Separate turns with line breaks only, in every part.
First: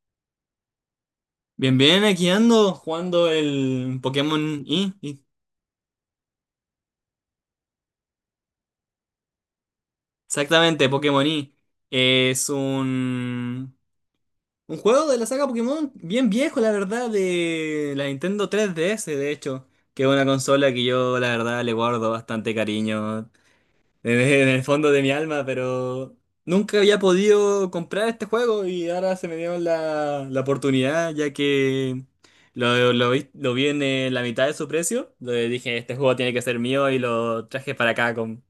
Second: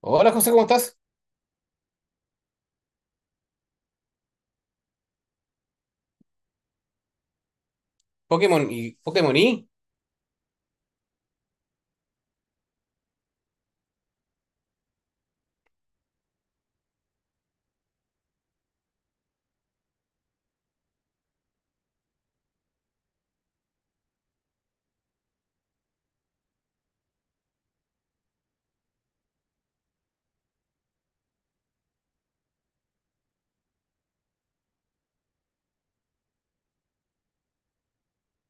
Hola José, ¿cómo estás?
Bien, bien, aquí ando jugando el Pokémon Y.
Pokémon y Pokémon Y.
Exactamente, Pokémon Y. Es un juego de la saga Pokémon bien viejo, la verdad, de la Nintendo 3DS, de hecho, que es una consola que yo, la verdad, le guardo bastante cariño. En en el fondo de mi alma, pero nunca había podido comprar este juego y ahora se me dio la oportunidad, ya que lo vi en la mitad de su precio. Le dije, este juego tiene que ser mío y lo traje para acá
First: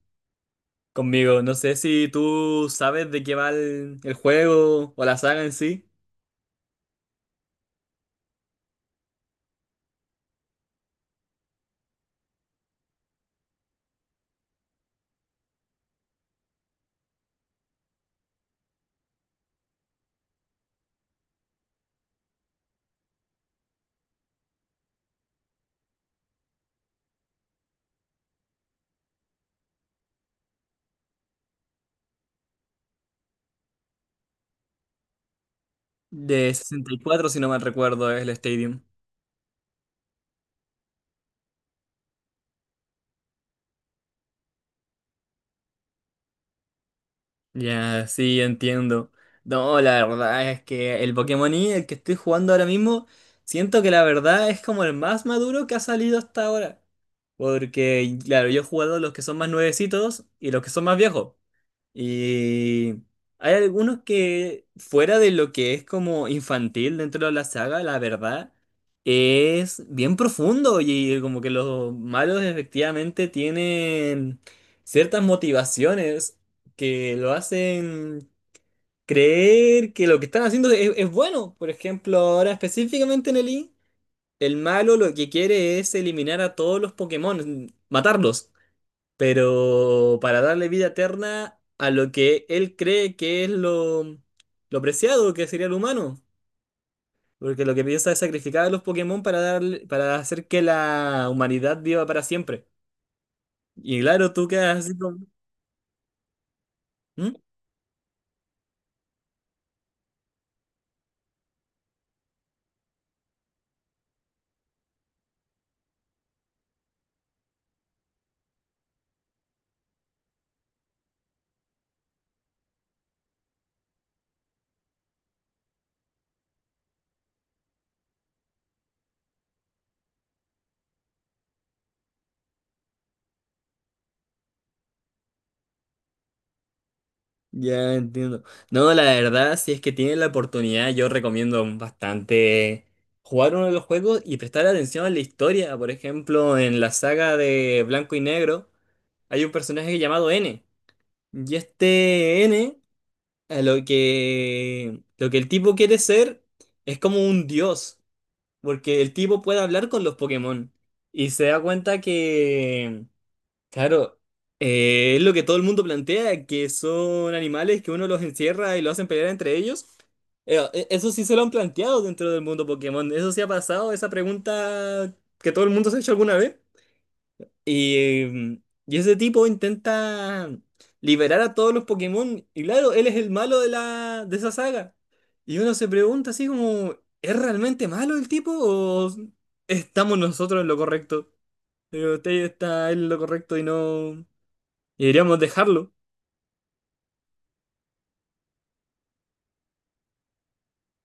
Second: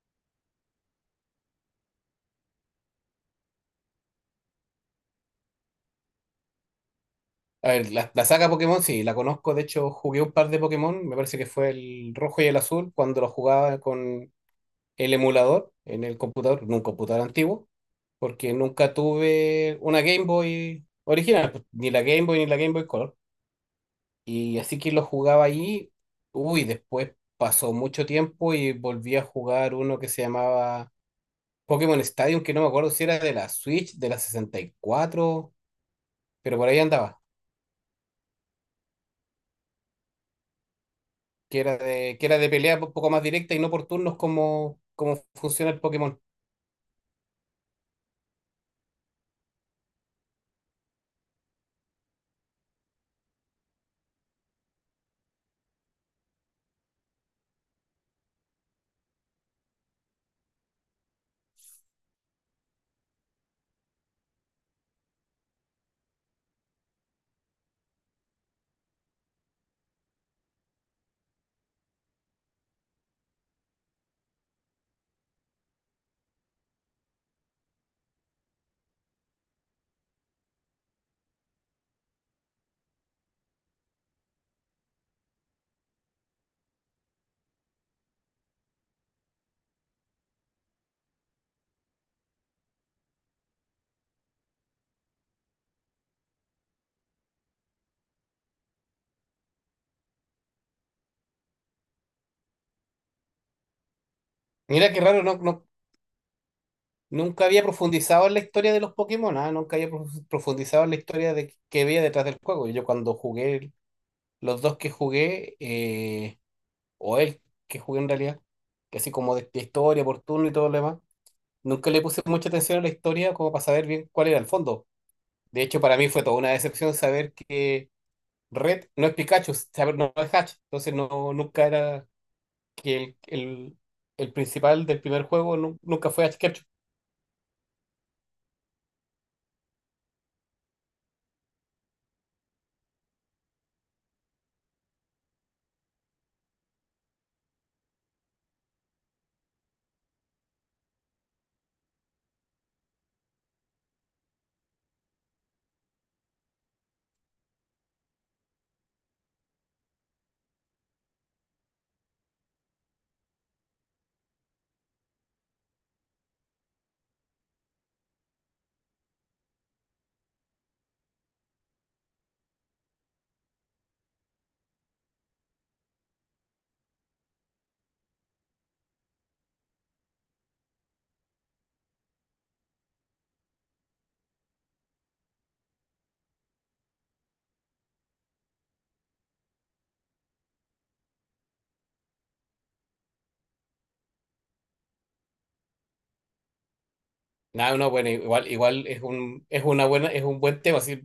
conmigo. No sé si tú sabes de qué va el juego o la saga en sí.
A ver, la saga Pokémon, sí, la conozco. De hecho, jugué un par de Pokémon. Me parece que fue el rojo y el azul cuando lo jugaba con el emulador en el computador, en un computador antiguo, porque nunca tuve una Game Boy original, pues, ni la Game Boy ni la Game Boy Color. Y así que lo jugaba ahí. Uy, después pasó mucho tiempo y volví a jugar uno que se llamaba Pokémon Stadium, que no me acuerdo si era de la Switch, de la 64,
De
pero por ahí
sesenta y
andaba.
cuatro si no mal recuerdo, es el Stadium.
Que era de pelea un poco más directa y no por turnos como, como funciona el Pokémon.
Ya, sí, entiendo. No, la verdad es que el Pokémon Y, el que estoy jugando ahora mismo, siento que la verdad es como el más maduro que ha salido hasta ahora. Porque, claro, yo he jugado los que son más nuevecitos y los que son más viejos. Y hay algunos que, fuera de lo que es como infantil dentro de la saga, la verdad, es bien profundo y como que los malos efectivamente tienen ciertas motivaciones que lo hacen creer que lo que están haciendo es bueno. Por ejemplo, ahora específicamente en el I, el malo lo que quiere es eliminar a todos los Pokémon, matarlos, pero para darle vida eterna a lo que él cree que es lo preciado que sería el humano. Porque lo que piensa es sacrificar a los Pokémon para hacer que la humanidad viva para siempre. Y claro, tú quedas
Mira
así
qué raro,
como...
no, no,
¿Mm?
nunca había profundizado en la historia de los Pokémon, ah, nunca había profundizado en la historia de que había detrás del juego. Yo cuando jugué, los dos que jugué, o el que jugué en realidad, que así como de historia, por turno y todo lo demás, nunca le puse mucha atención a la historia como para saber bien cuál era el fondo. De hecho, para mí fue toda una decepción saber que Red no es Pikachu, saber, no es Hatch. Entonces no, nunca era, que el principal del primer juego nunca fue Ash Ketchum.
Ya entiendo. No, la verdad, si es que tienen la oportunidad, yo recomiendo bastante jugar uno de los juegos y prestar atención a la historia. Por ejemplo, en la saga de Blanco y Negro hay un personaje llamado N. Y este N, a lo que el tipo quiere ser es como un dios, porque el tipo puede hablar con los Pokémon y se da cuenta que, claro, es lo que todo el mundo plantea, que son animales que uno los encierra y lo hacen pelear entre ellos. Eso sí se lo han planteado dentro del mundo Pokémon, eso sí ha pasado, esa pregunta que todo el mundo se ha hecho alguna vez. Y, mm, y ese tipo intenta liberar a todos los Pokémon. Y claro, él es el malo de de esa saga. Y uno se pregunta así como, ¿es realmente malo el tipo o estamos nosotros en lo correcto? Pero usted está en lo correcto y no... Y deberíamos dejarlo.
No, no, bueno, igual, igual es un, es una buena, es un buen tema. Así,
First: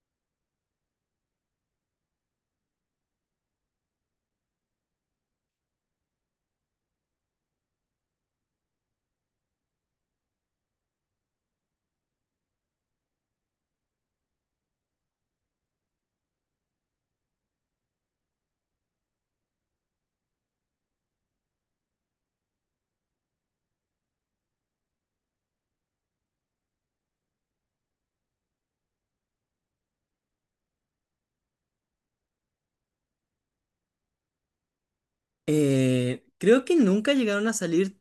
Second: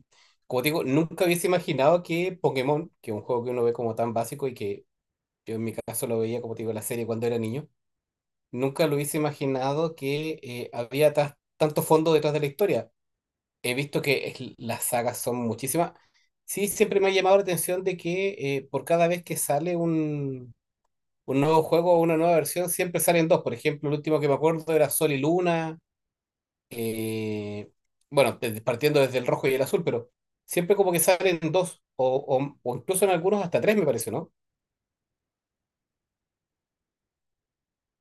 como te digo, nunca hubiese imaginado que Pokémon, que es un juego que uno ve como tan básico y que yo en mi caso lo veía, como te digo, en la serie cuando era niño, nunca lo hubiese imaginado que había tanto fondo detrás de la historia. He visto que las sagas son muchísimas. Sí, siempre me ha llamado la atención de que por cada vez que sale un nuevo juego o una nueva versión, siempre salen dos. Por ejemplo, el último que me acuerdo era Sol y Luna. eh, bueno, partiendo desde el rojo y el azul, pero siempre como que salen dos, o, o incluso en algunos hasta tres, me parece, ¿no?
Creo que nunca llegaron a salir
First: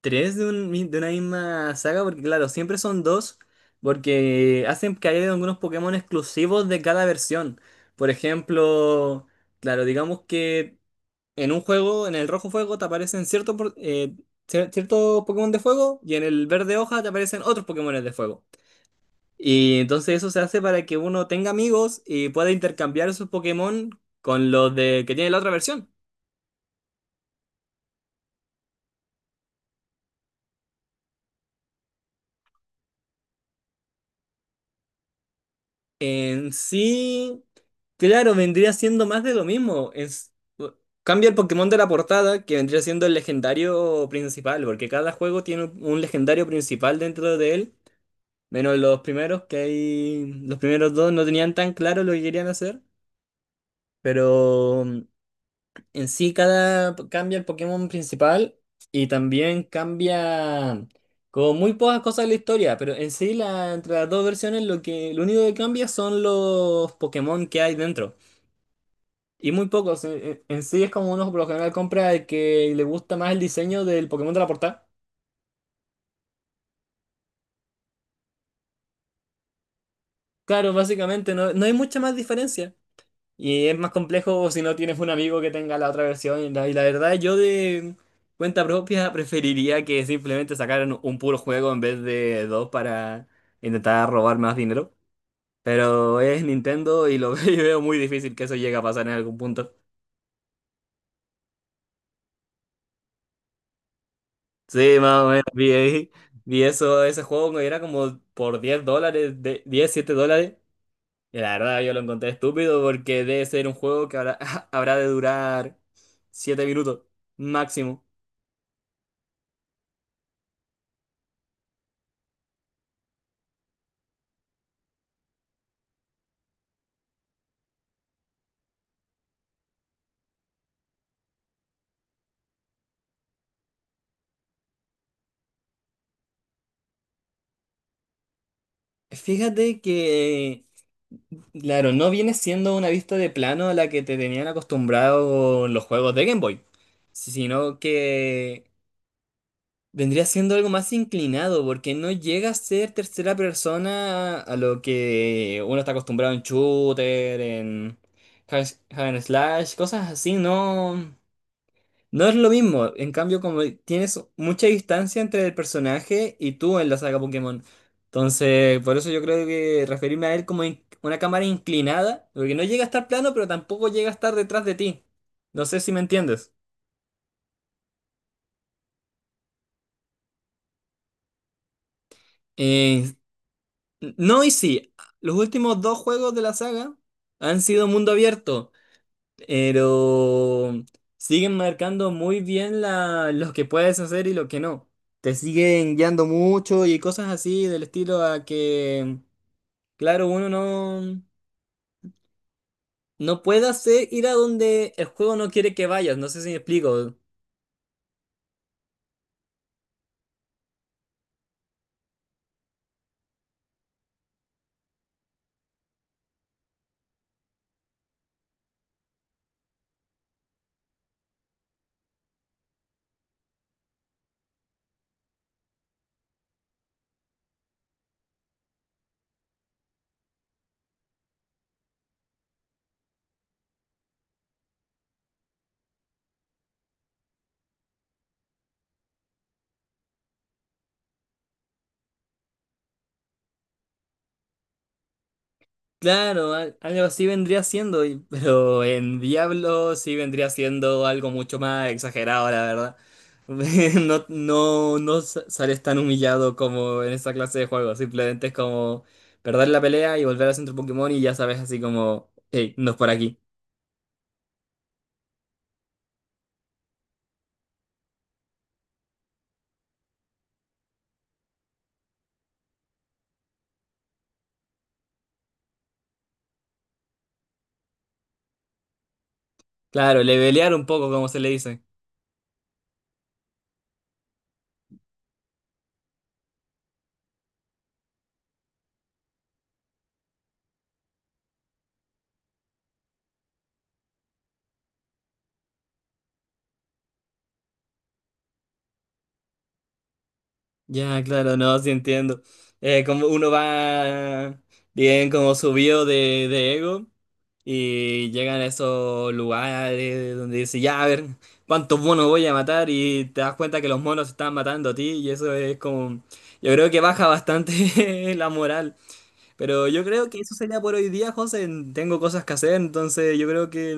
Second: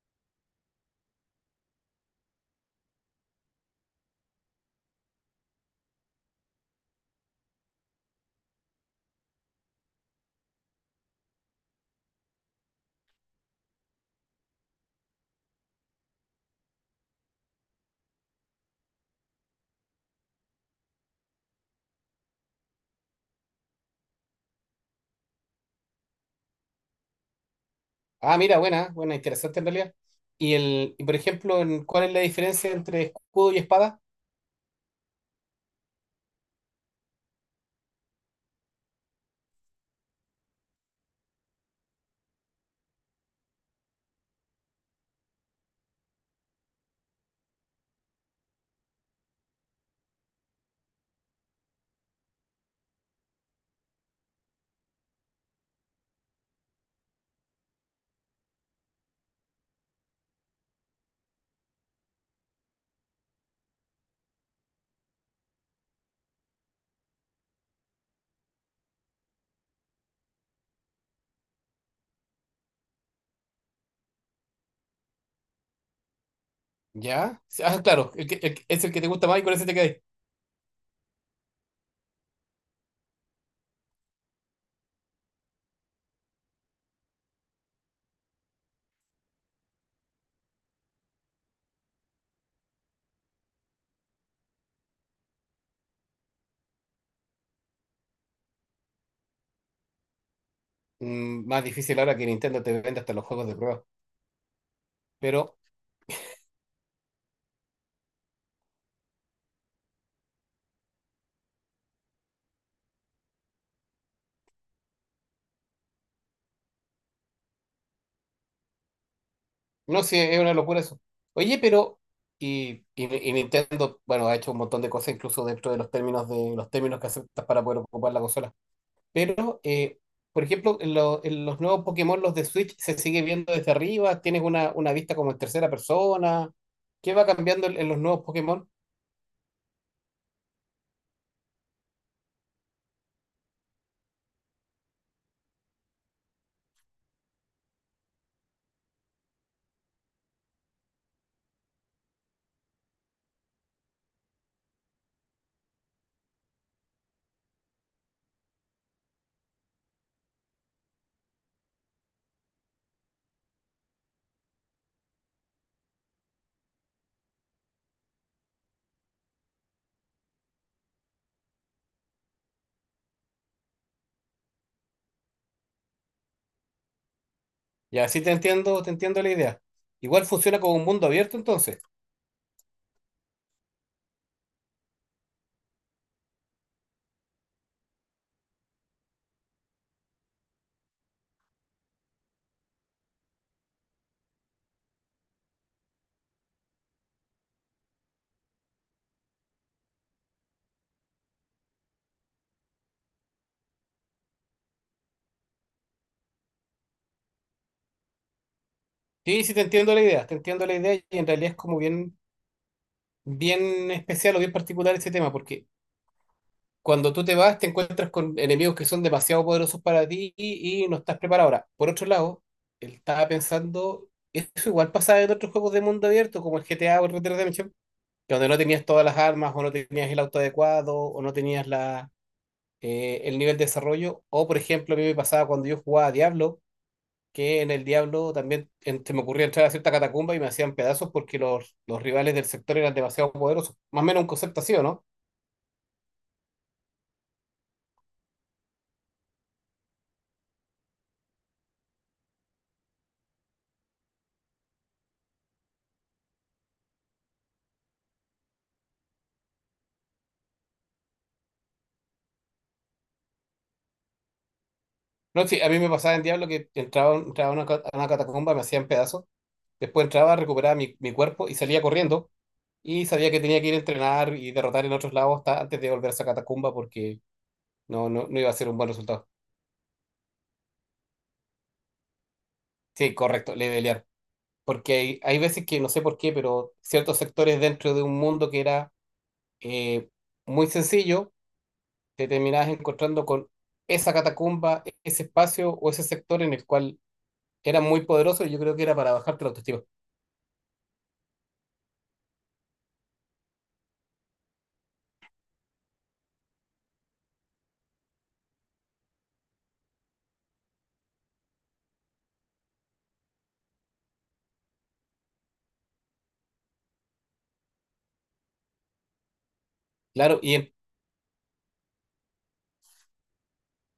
tres de, de una misma saga, porque claro, siempre son dos, porque hacen que haya algunos Pokémon exclusivos de cada versión. Por ejemplo, claro, digamos que en un juego, en el rojo fuego, te aparecen ciertos Pokémon de fuego y en el verde hoja te aparecen otros Pokémon de fuego. Y entonces eso se hace para que uno tenga amigos y pueda intercambiar sus Pokémon con los de que tiene la otra versión.
Ah, mira, buena, buena, interesante en realidad. Y, el, y por ejemplo, ¿cuál es la diferencia entre escudo y espada?
En sí, claro, vendría siendo más de lo mismo. Es, cambia el Pokémon de la portada, que vendría siendo el legendario principal, porque cada juego tiene un legendario principal dentro de él, menos los primeros, que hay, los primeros dos no tenían tan claro lo que querían hacer, pero en sí, cada cambia el Pokémon principal y también cambia como muy pocas cosas de la historia, pero en sí la, entre las dos versiones lo que lo único que cambia son los Pokémon que hay dentro. Y muy pocos. En sí es como uno por lo general compra el que le gusta más el diseño del Pokémon de la portada.
¿Ya? Ah, claro, es el que te gusta más y con ese te quedas.
Claro, básicamente no hay mucha más diferencia. Y es más complejo si no tienes un amigo que tenga la otra versión. Y la verdad, yo de cuenta propia preferiría que simplemente sacaran un puro juego en vez de dos para intentar robar más dinero. Pero es Nintendo y lo y veo muy difícil que eso llegue a pasar en algún punto.
Mm, más difícil ahora que Nintendo te vende hasta los juegos de prueba.
Sí, más o menos
Pero
vi, vi eso, ese juego que era como por $10, de, 10 7 dólares. Y la verdad yo lo encontré estúpido porque debe ser un juego que habrá, habrá de durar 7 minutos máximo.
no, sí, es una locura eso. Oye, pero, y, y Nintendo, bueno, ha hecho un montón de cosas, incluso dentro de los términos que aceptas para poder ocupar la consola. Pero, por ejemplo, en, en los nuevos Pokémon, los de Switch, se sigue viendo desde arriba, tienes una vista como en tercera persona. ¿Qué va cambiando en los nuevos Pokémon?
Fíjate que, claro, no viene siendo una vista de plano a la que te tenían acostumbrado los juegos de Game Boy, sino que vendría siendo algo más inclinado, porque no llega a ser tercera persona a lo que uno está acostumbrado en shooter, en hack and slash, cosas así, no. No es lo mismo, en cambio como tienes mucha distancia entre el personaje y tú en la saga Pokémon. Entonces, por eso yo creo que referirme a él como una cámara inclinada, porque no llega a estar plano, pero tampoco llega a estar detrás de ti. No sé si me entiendes.
Ya, sí te entiendo la idea. Igual funciona como un mundo abierto entonces.
Eh, no y sí, los últimos dos juegos de la saga han sido mundo abierto, pero siguen marcando muy bien lo que puedes hacer y lo que no. Te siguen guiando mucho y cosas así del estilo a que, claro, uno no, no puede hacer ir a donde el juego no quiere que vayas. No sé si me explico.
Sí, sí te entiendo la idea, te entiendo la idea, y en realidad es como bien, bien especial o bien particular ese tema, porque cuando tú te vas, te encuentras con enemigos que son demasiado poderosos para ti y no estás preparado. Ahora, por otro lado, él estaba pensando, eso igual pasaba en otros juegos de mundo abierto, como el GTA o el Red Dead Redemption, que donde no tenías todas las armas, o no tenías el auto adecuado, o no tenías la, el nivel de desarrollo. O, por ejemplo, a mí me pasaba cuando yo jugaba a Diablo, que en el Diablo también se me ocurría entrar a cierta catacumba y me hacían pedazos porque los rivales del sector eran demasiado poderosos. Más o menos un concepto así, ¿o no?
Claro, algo así vendría siendo, pero en Diablo sí vendría siendo algo mucho más exagerado, la verdad. No, no, sales tan humillado como en esa clase de juegos, simplemente es como perder la pelea y volver al centro Pokémon y ya sabes así como, hey, no es por aquí.
No, sí, a mí me pasaba en Diablo que entraba, entraba a una, a una catacumba, me hacían pedazos, después entraba, recuperaba mi, mi cuerpo y salía corriendo y sabía que tenía que ir a entrenar y derrotar en otros lados hasta antes de volver a esa catacumba porque no, no, no iba a ser un buen resultado.
Claro, levelear un poco, como se le dice.
Sí, correcto, levelear. Porque hay veces que no sé por qué, pero ciertos sectores dentro de un mundo que era eh, muy sencillo, te terminabas encontrando con esa catacumba, ese espacio o ese sector en el cual era muy poderoso y yo creo que era para bajarte la autoestima.
Ya, claro, no, sí entiendo. Como uno va bien como subido de ego. Y llegan a esos lugares donde dice, ya, a ver, ¿cuántos monos voy a matar? Y te das cuenta que los monos están matando a ti y eso es como... Yo creo que baja bastante la moral. Pero yo creo que
Claro, y
eso
en
sería por hoy día, José. Tengo cosas que hacer, entonces yo creo que...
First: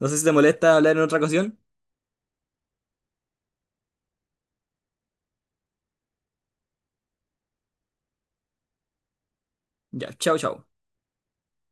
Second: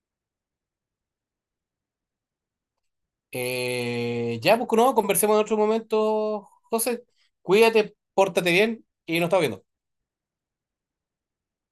No sé si te molesta hablar en otra ocasión.
Ya, pues no, conversemos en otro momento, José. Cuídate, pórtate bien y nos estamos viendo.
Ya, chao, chao.